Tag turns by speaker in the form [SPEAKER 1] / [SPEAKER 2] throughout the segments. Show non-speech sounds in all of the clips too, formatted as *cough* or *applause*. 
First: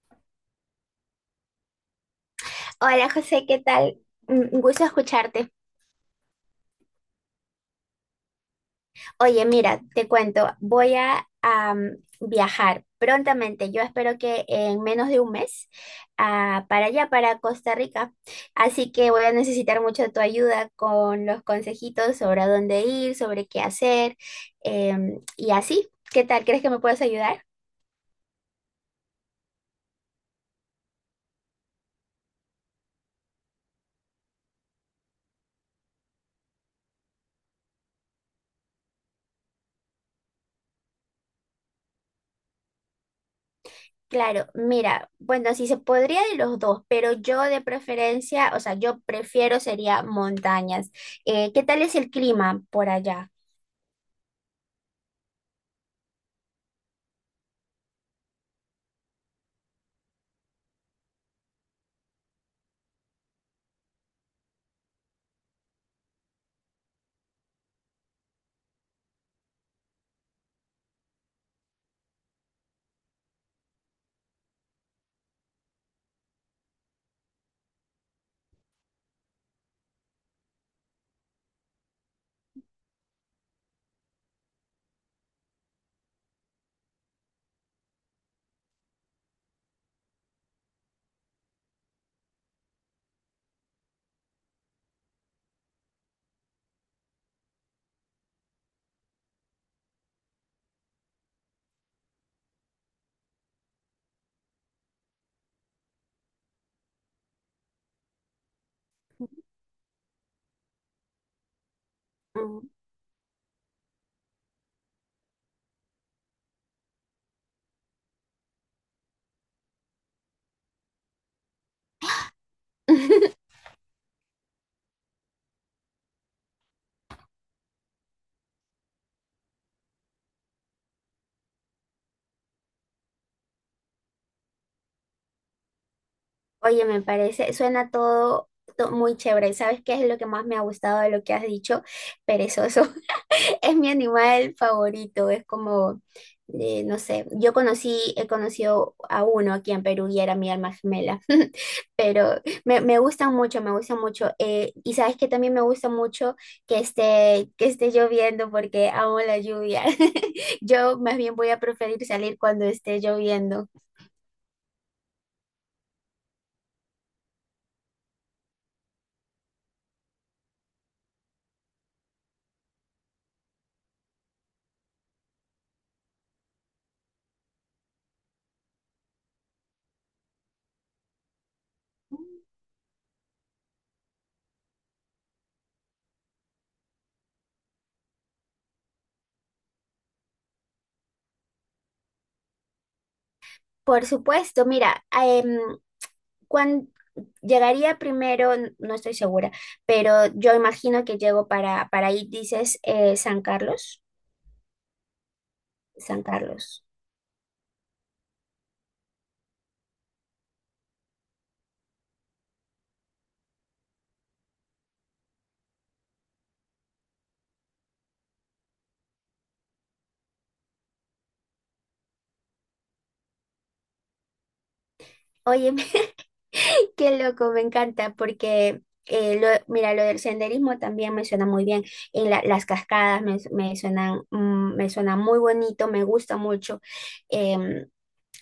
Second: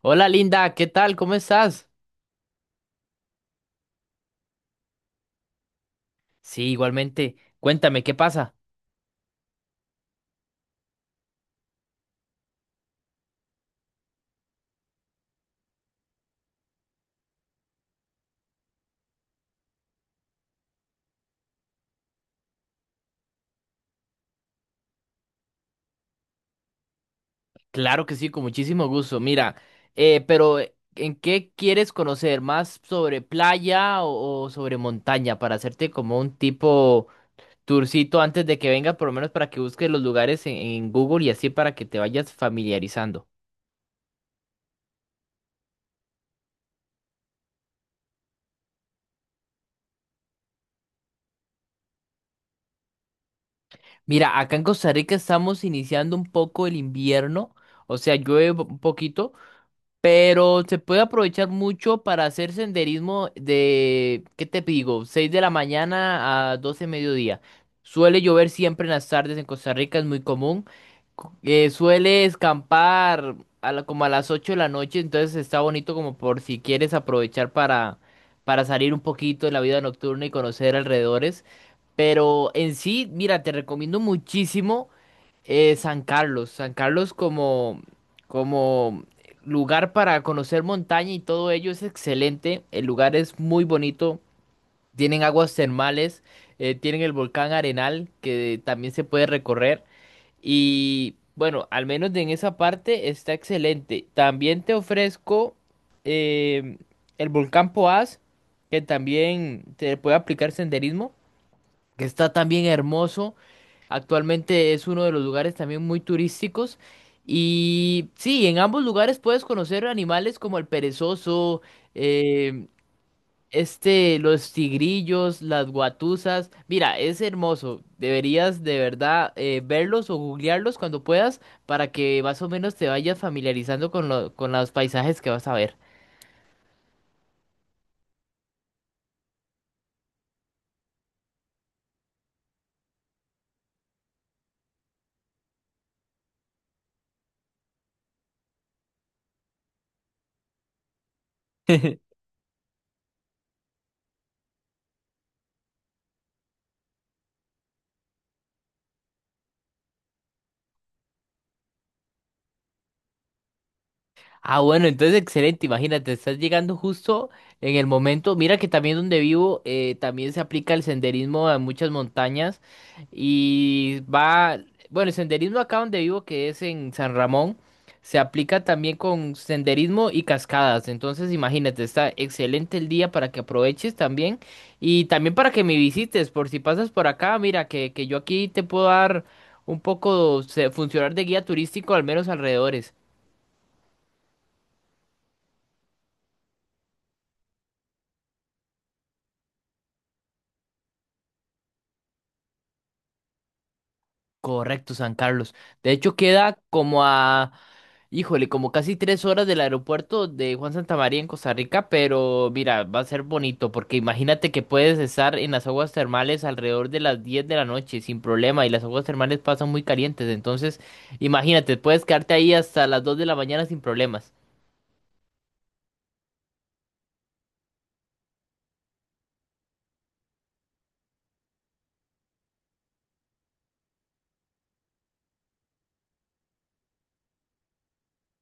[SPEAKER 1] Hola Linda, ¿qué tal? ¿Cómo estás?
[SPEAKER 2] Hola José, ¿qué tal? Un gusto escucharte.
[SPEAKER 1] Sí, igualmente. Cuéntame, ¿qué pasa?
[SPEAKER 2] Oye, mira, te cuento, viajar prontamente. Yo espero que en menos de un mes para allá, para Costa Rica. Así que voy a necesitar mucho de tu ayuda con los consejitos sobre a dónde ir, sobre qué hacer y así. ¿Qué tal? ¿Crees que me puedes ayudar?
[SPEAKER 1] Claro que sí, con muchísimo gusto. Mira, pero ¿en qué quieres conocer? ¿Más sobre playa o sobre montaña? Para hacerte como un tipo tourcito antes de que venga, por lo menos para que busques los lugares en Google y así para que te vayas familiarizando.
[SPEAKER 2] Claro, mira, bueno, si se podría de los dos, pero yo de preferencia, o sea, yo prefiero sería montañas. ¿Qué tal es el clima por allá?
[SPEAKER 1] Mira, acá en Costa Rica estamos iniciando un poco el invierno, o sea, llueve un poquito. Pero se puede aprovechar mucho para hacer senderismo de, ¿qué te digo? 6 de la mañana a 12 de mediodía. Suele llover siempre en las tardes en Costa Rica, es muy común. Suele escampar como a las 8 de la noche, entonces está bonito como por si quieres aprovechar para salir un poquito de la vida nocturna y conocer alrededores. Pero en sí, mira, te recomiendo muchísimo. San Carlos, como lugar para conocer montaña y todo ello es excelente. El lugar es muy bonito, tienen aguas termales, tienen el volcán Arenal que también se puede recorrer y bueno, al menos en esa parte está excelente. También te ofrezco eh, el volcán Poás que también te puede aplicar senderismo que está también
[SPEAKER 2] Mm.
[SPEAKER 1] hermoso. Actualmente es uno de los lugares también muy turísticos. Y sí, en ambos lugares puedes conocer animales como el perezoso, eh, los tigrillos, las guatusas. Mira, es hermoso. Deberías de verdad verlos o googlearlos cuando puedas para que más o menos te vayas familiarizando con los paisajes que vas a ver.
[SPEAKER 2] Oye, me parece, suena muy chévere. ¿Sabes qué es lo que más me ha gustado de lo que has dicho? Perezoso. *laughs* Es mi animal favorito. Es como, no sé, he conocido a uno aquí en Perú y era mi alma gemela. *laughs*
[SPEAKER 1] *laughs*
[SPEAKER 2] Pero me gustan mucho, me gustan mucho. Y sabes que también me gusta mucho que esté lloviendo porque amo la lluvia. *laughs* Yo más bien voy a preferir salir cuando esté lloviendo.
[SPEAKER 1] Ah, bueno, entonces excelente, imagínate, estás llegando justo en el momento. Mira que también donde vivo también se aplica el senderismo a muchas montañas y va, bueno, el senderismo acá donde vivo que es en San Ramón, se aplica también con senderismo y cascadas. Entonces, imagínate, está excelente el día para que aproveches también y también para que me visites por si pasas por acá, mira que yo aquí te puedo dar un poco, funcionar de guía turístico al menos alrededores.
[SPEAKER 2] Por supuesto, mira, cuán- llegaría primero, no estoy segura, pero yo imagino que llego para ahí, dices, San Carlos,
[SPEAKER 1] Correcto, San Carlos. De hecho,
[SPEAKER 2] San
[SPEAKER 1] queda
[SPEAKER 2] Carlos.
[SPEAKER 1] como a, híjole, como casi 3 horas del aeropuerto de Juan Santamaría en Costa Rica, pero mira, va a ser bonito, porque imagínate que puedes estar en las aguas termales alrededor de las 10 de la noche sin problema, y las aguas termales pasan muy calientes, entonces imagínate, puedes quedarte ahí hasta las 2 de la mañana sin problemas.
[SPEAKER 2] Oye, *laughs* qué loco, me encanta mira, lo del senderismo también me suena muy bien. Las cascadas me suenan, me suena muy bonito, me gusta mucho. Em,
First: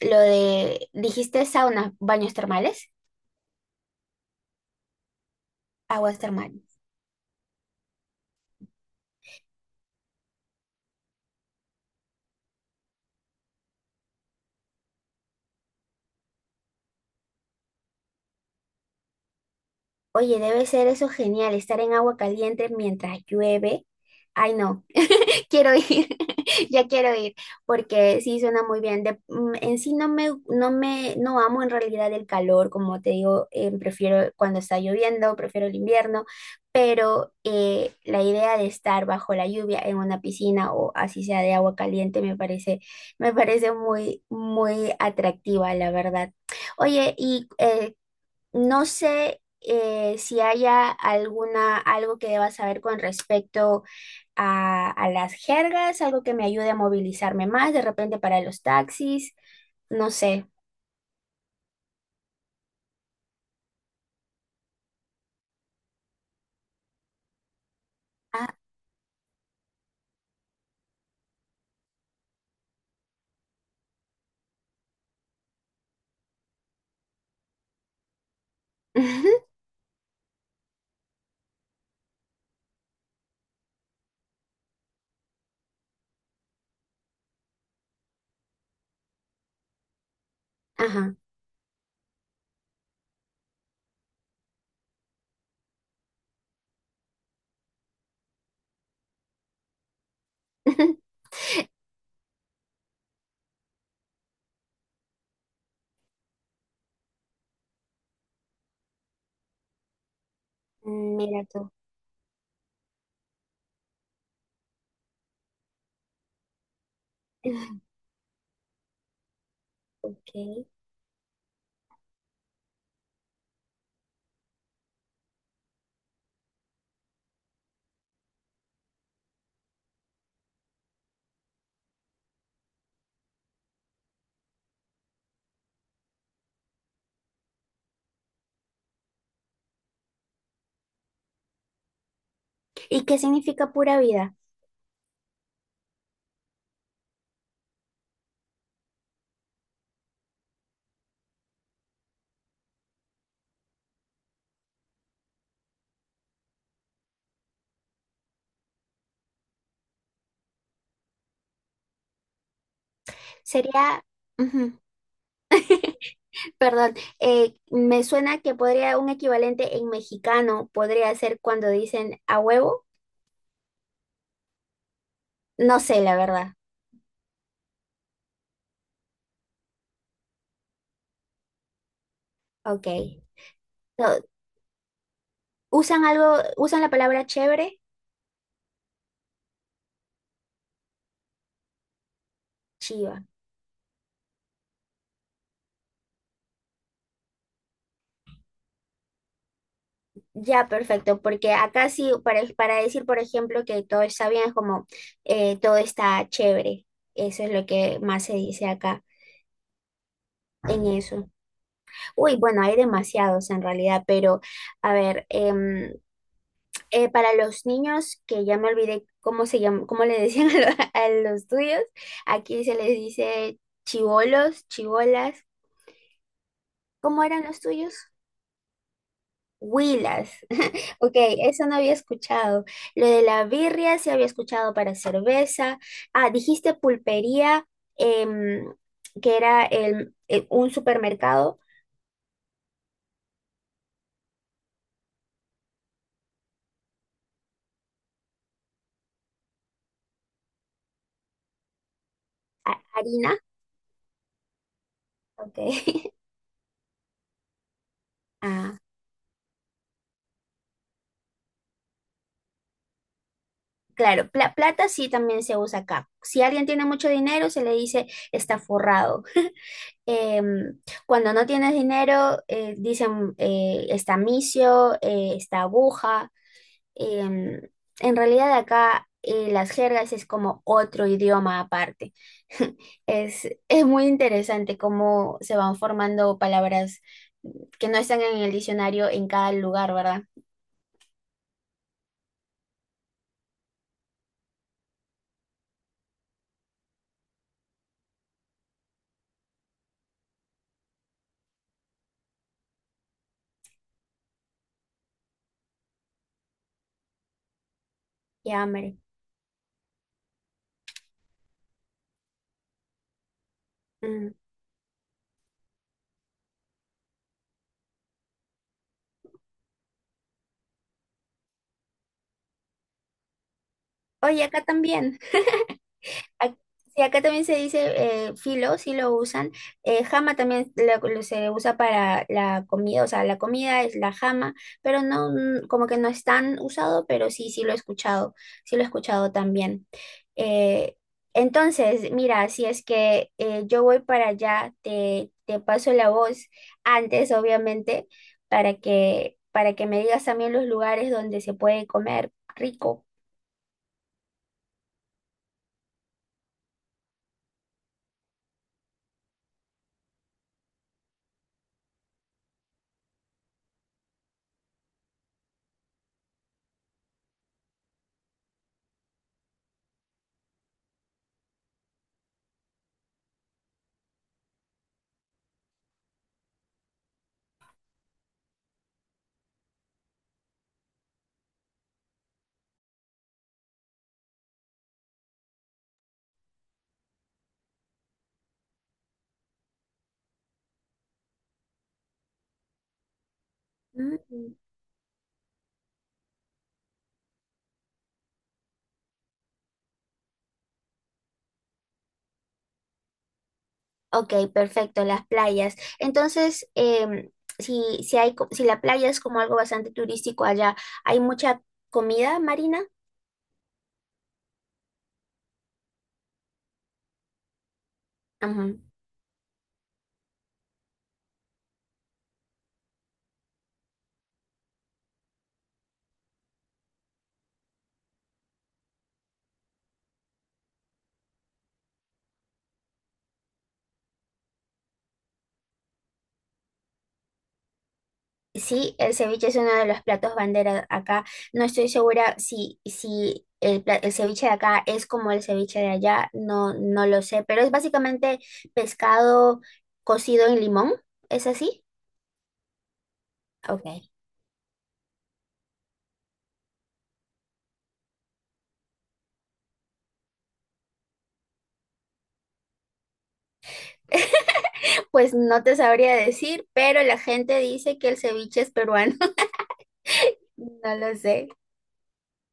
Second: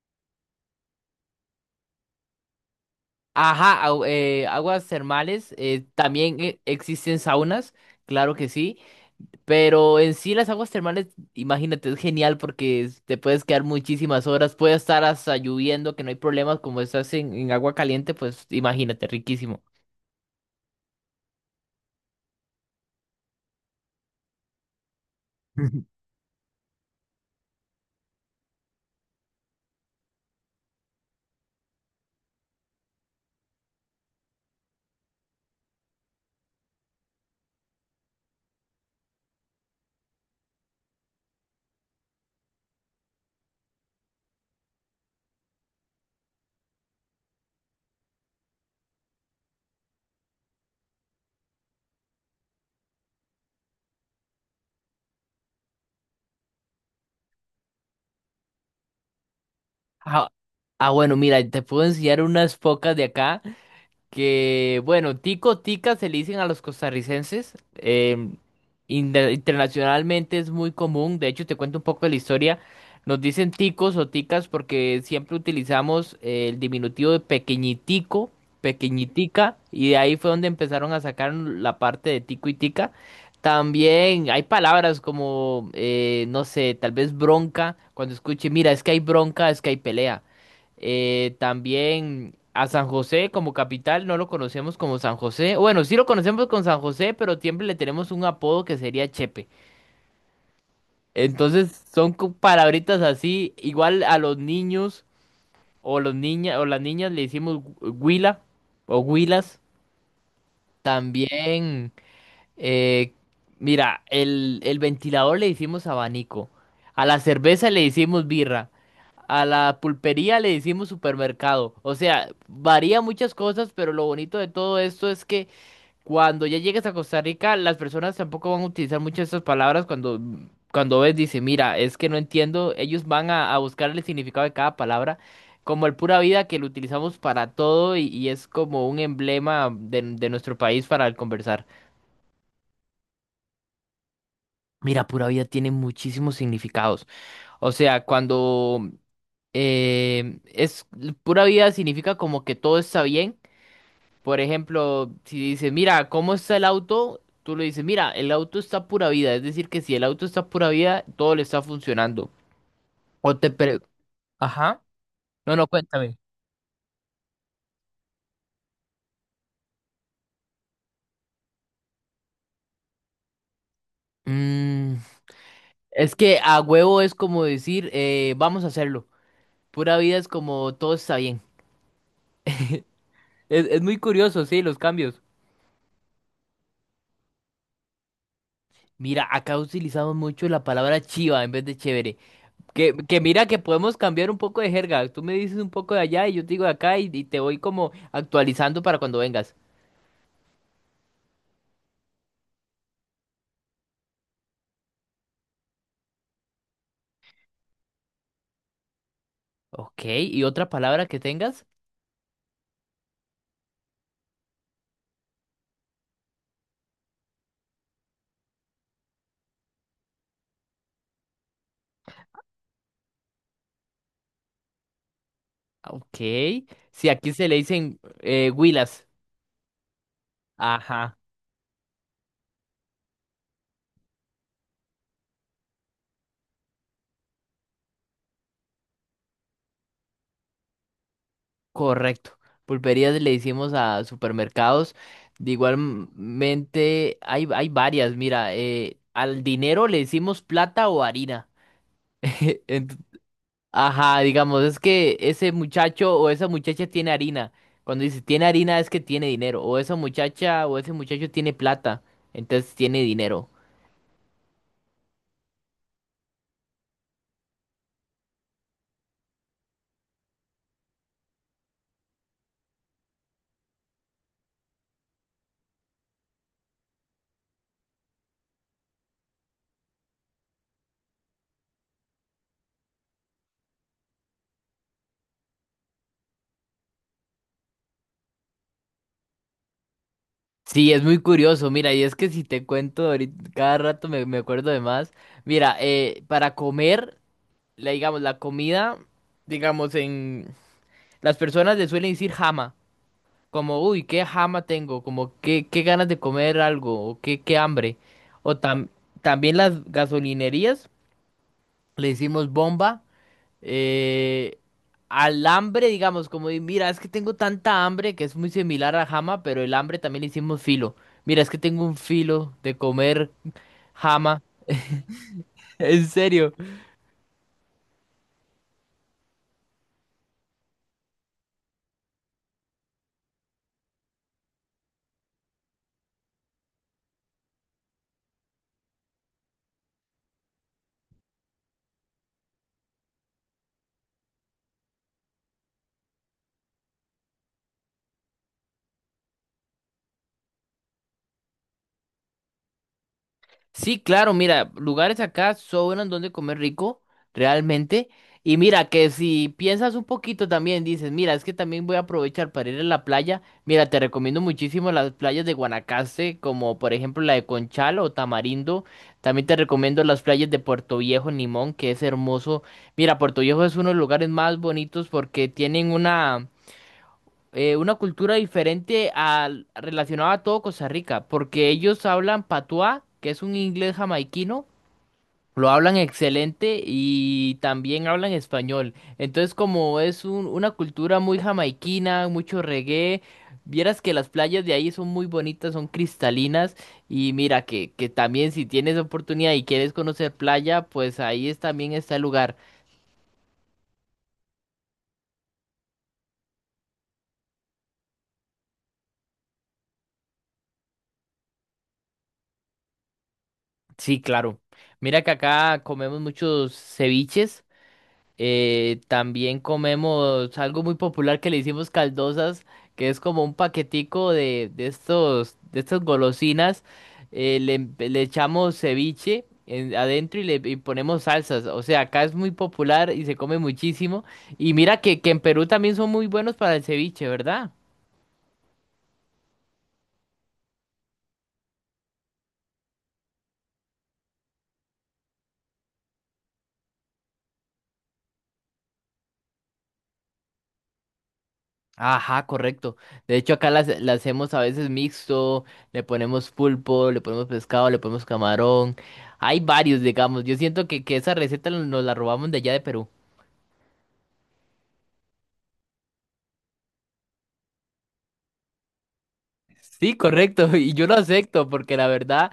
[SPEAKER 2] lo de, dijiste saunas, baños termales,
[SPEAKER 1] Aguas termales,
[SPEAKER 2] aguas
[SPEAKER 1] también
[SPEAKER 2] termales.
[SPEAKER 1] existen saunas, claro que sí, pero en sí las aguas termales, imagínate, es genial porque te puedes quedar muchísimas horas, puede estar hasta lloviendo, que no hay problemas, como estás en agua caliente, pues imagínate, riquísimo.
[SPEAKER 2] Oye, debe ser eso genial, estar en agua caliente mientras llueve. Ay, no, *laughs* quiero
[SPEAKER 1] *laughs*
[SPEAKER 2] ir, *laughs* ya quiero ir, porque sí suena muy bien. En sí no amo en realidad el calor, como te digo, prefiero cuando está lloviendo, prefiero el invierno, pero la idea de estar bajo la lluvia en una piscina o así sea de agua caliente me parece muy, muy atractiva, la verdad. Oye, y no sé si haya alguna, algo que deba saber con respecto a las jergas, algo que me ayude a movilizarme más, de repente para los taxis, no
[SPEAKER 1] Ah,
[SPEAKER 2] sé.
[SPEAKER 1] bueno, mira, te puedo enseñar unas pocas de acá. Que, bueno, tico, tica se le dicen a los costarricenses.
[SPEAKER 2] Ah,
[SPEAKER 1] Internacionalmente es muy común. De hecho, te cuento un poco de la historia. Nos dicen ticos o ticas porque siempre utilizamos el diminutivo de pequeñitico, pequeñitica,
[SPEAKER 2] *laughs*
[SPEAKER 1] y de ahí fue donde empezaron a sacar la parte de tico y tica. También hay palabras como, no sé, tal vez bronca, cuando escuche, mira, es que hay bronca, es que hay pelea.
[SPEAKER 2] ajá.
[SPEAKER 1] También a San José como capital no lo conocemos como San José. Bueno, sí lo conocemos con San José, pero siempre le tenemos un apodo que sería Chepe.
[SPEAKER 2] *laughs*
[SPEAKER 1] Entonces son palabritas así. Igual a los niños o los niñas o las niñas le decimos huila o huilas.
[SPEAKER 2] Mira tú.
[SPEAKER 1] También. Eh, Mira, el ventilador le hicimos abanico, a la cerveza le
[SPEAKER 2] *laughs*
[SPEAKER 1] hicimos birra, a la pulpería le
[SPEAKER 2] Okay.
[SPEAKER 1] hicimos supermercado. O sea, varía muchas cosas, pero lo bonito de todo esto es que cuando ya llegues a Costa Rica, las personas tampoco van a utilizar muchas estas palabras cuando ves, dice, mira, es que no entiendo, ellos van a buscar el significado de cada palabra. Como el pura vida que lo utilizamos para todo y es como un emblema de nuestro país para el conversar.
[SPEAKER 2] ¿Y qué significa pura vida?
[SPEAKER 1] Mira, pura vida tiene muchísimos significados. O sea, cuando es pura vida significa como que todo está bien. Por ejemplo, si dices, mira, ¿cómo está el auto? Tú le dices, mira, el auto está pura vida. Es decir, que si el auto está pura vida, todo le está funcionando. O te pre-
[SPEAKER 2] Sería, ujú,
[SPEAKER 1] Ajá. No, no, cuéntame.
[SPEAKER 2] perdón, me suena que podría un equivalente en mexicano podría ser cuando dicen a huevo.
[SPEAKER 1] Mm,
[SPEAKER 2] No sé, la
[SPEAKER 1] es que
[SPEAKER 2] verdad.
[SPEAKER 1] a huevo es como decir, vamos a hacerlo. Pura vida es como todo está bien. *laughs*
[SPEAKER 2] Ok.
[SPEAKER 1] Es muy curioso, sí, los cambios.
[SPEAKER 2] Usan algo, usan la palabra chévere,
[SPEAKER 1] Mira, acá utilizamos mucho la palabra chiva en vez de chévere. Que
[SPEAKER 2] chiva.
[SPEAKER 1] mira que podemos cambiar un poco de jerga. Tú me dices un poco de allá y yo te digo de acá y te voy como actualizando para cuando vengas.
[SPEAKER 2] Ya, perfecto, porque acá sí, para decir, por ejemplo, que todo está bien, es como todo está chévere. Eso es lo que más se dice acá
[SPEAKER 1] Ok, ¿y otra
[SPEAKER 2] en
[SPEAKER 1] palabra que
[SPEAKER 2] eso.
[SPEAKER 1] tengas?
[SPEAKER 2] Uy, bueno, hay demasiados en realidad, pero a ver, para los niños, que ya me olvidé cómo se llama, cómo le decían *laughs* a los tuyos, aquí se les dice chivolos, chivolas.
[SPEAKER 1] Ok. Si
[SPEAKER 2] ¿Cómo
[SPEAKER 1] aquí
[SPEAKER 2] eran
[SPEAKER 1] se le
[SPEAKER 2] los tuyos?
[SPEAKER 1] dicen huilas.
[SPEAKER 2] Huilas. *laughs* Ok,
[SPEAKER 1] Ajá,
[SPEAKER 2] eso no había escuchado. Lo de la birria sí había escuchado para cerveza. Ah, dijiste pulpería, em, que era un supermercado.
[SPEAKER 1] correcto. Pulperías le decimos a supermercados. De igualmente hay varias. Mira, al dinero le decimos plata o harina. *laughs* En-
[SPEAKER 2] Harina,
[SPEAKER 1] Ajá, digamos, es que ese
[SPEAKER 2] ok. *laughs*
[SPEAKER 1] muchacho o esa muchacha tiene harina. Cuando dice tiene
[SPEAKER 2] Ah,
[SPEAKER 1] harina es que tiene dinero. O esa muchacha o ese muchacho tiene plata. Entonces tiene dinero.
[SPEAKER 2] claro, plata sí también se usa acá. Si alguien tiene mucho dinero, se le dice está forrado. *laughs* Em, cuando no tienes dinero, dicen está misio, está aguja. Em, en realidad acá las jergas es como otro idioma aparte. *laughs* Es muy interesante cómo se van formando palabras que no están en el diccionario en cada lugar, ¿verdad?
[SPEAKER 1] Sí, es muy curioso. Mira, y es que si te cuento ahorita, cada rato me acuerdo de más. Mira, para comer, la, digamos, la comida, digamos, en... Las personas le suelen decir jama. Como, uy, qué jama tengo. Como, qué ganas de comer algo. O qué hambre. O
[SPEAKER 2] Ya, hombre.
[SPEAKER 1] también las gasolinerías le hicimos bomba,
[SPEAKER 2] Mm.
[SPEAKER 1] eh, al hambre, digamos, como de, mira, es que tengo tanta hambre que es muy similar a jama, pero el hambre también le hicimos filo. Mira, es que tengo un filo de comer jama,
[SPEAKER 2] Oye, acá también.
[SPEAKER 1] *laughs* en serio.
[SPEAKER 2] Ac- sí, acá también se dice filo, sí lo usan. Jama también se usa para la comida, o sea, la comida es la jama, pero no, como que no es tan usado, pero sí, sí lo he escuchado, sí lo he escuchado también. Eh, entonces, mira, si es que yo voy para allá, te paso la voz antes, obviamente, para que me digas también los lugares donde se puede comer rico.
[SPEAKER 1] Sí, claro, mira, lugares acá sobran donde comer rico, realmente. Y mira, que si piensas un poquito también, dices, mira, es que también voy a aprovechar para ir a la playa. Mira, te recomiendo muchísimo las playas de Guanacaste, como por ejemplo la de Conchal o Tamarindo. También te recomiendo las playas de Puerto Viejo, Nimón, que es hermoso. Mira, Puerto Viejo es uno de los lugares más bonitos porque tienen una cultura diferente al relacionada a todo Costa Rica, porque ellos hablan patuá, que es un inglés jamaiquino, lo hablan excelente y también hablan español. Entonces, como es una cultura muy jamaiquina, mucho reggae, vieras que las
[SPEAKER 2] Mm.
[SPEAKER 1] playas de ahí son muy bonitas, son cristalinas y mira que también si tienes oportunidad y quieres conocer playa, pues ahí es, también está el lugar.
[SPEAKER 2] Ok, perfecto, las playas. Entonces, em, si hay, si la playa es como algo bastante turístico allá, ¿hay mucha comida marina?
[SPEAKER 1] Sí, claro. Mira que acá comemos muchos ceviches.
[SPEAKER 2] Ajá.
[SPEAKER 1] También comemos algo muy popular que le hicimos caldosas, que es como un paquetico de estos, de estas golosinas. Le echamos ceviche adentro y le y ponemos salsas. O sea, acá es muy popular y se come muchísimo. Y mira que en Perú también son muy buenos para el ceviche, ¿verdad?
[SPEAKER 2] Sí, el ceviche es uno de los platos bandera acá. No estoy segura si el ceviche de acá es como el ceviche de allá, no, no lo sé, pero es básicamente pescado cocido en limón, ¿es así?
[SPEAKER 1] Ajá, correcto. De hecho, acá
[SPEAKER 2] Ok.
[SPEAKER 1] las hacemos a veces mixto, le ponemos pulpo, le ponemos pescado, le ponemos camarón. Hay varios, digamos. Yo siento que esa receta nos la robamos de allá de Perú.
[SPEAKER 2] *laughs* Pues no te sabría decir, pero la gente dice que el ceviche es peruano.
[SPEAKER 1] Sí, correcto. *laughs* Y
[SPEAKER 2] No
[SPEAKER 1] yo lo
[SPEAKER 2] lo sé.
[SPEAKER 1] acepto porque la verdad,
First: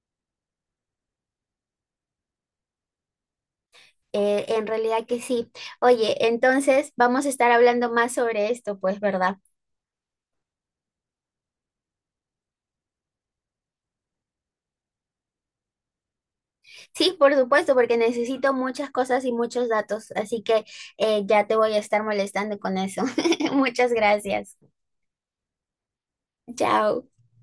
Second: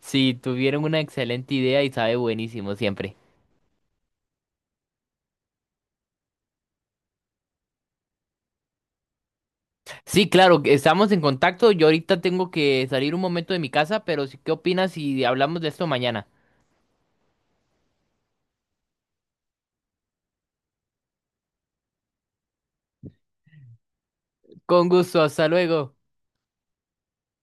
[SPEAKER 1] sí, tuvieron una excelente idea y sabe buenísimo siempre.
[SPEAKER 2] En realidad que sí. Oye, entonces vamos a estar hablando más sobre esto, pues, ¿verdad?
[SPEAKER 1] Sí, claro, que estamos en contacto. Yo ahorita tengo que salir un momento de mi casa, pero sí, ¿qué opinas si hablamos de esto mañana?
[SPEAKER 2] Sí, por supuesto, porque necesito muchas cosas y muchos datos, así que ya te voy a estar molestando con eso. *laughs* Muchas gracias.
[SPEAKER 1] Con gusto, hasta luego.
[SPEAKER 2] Chao.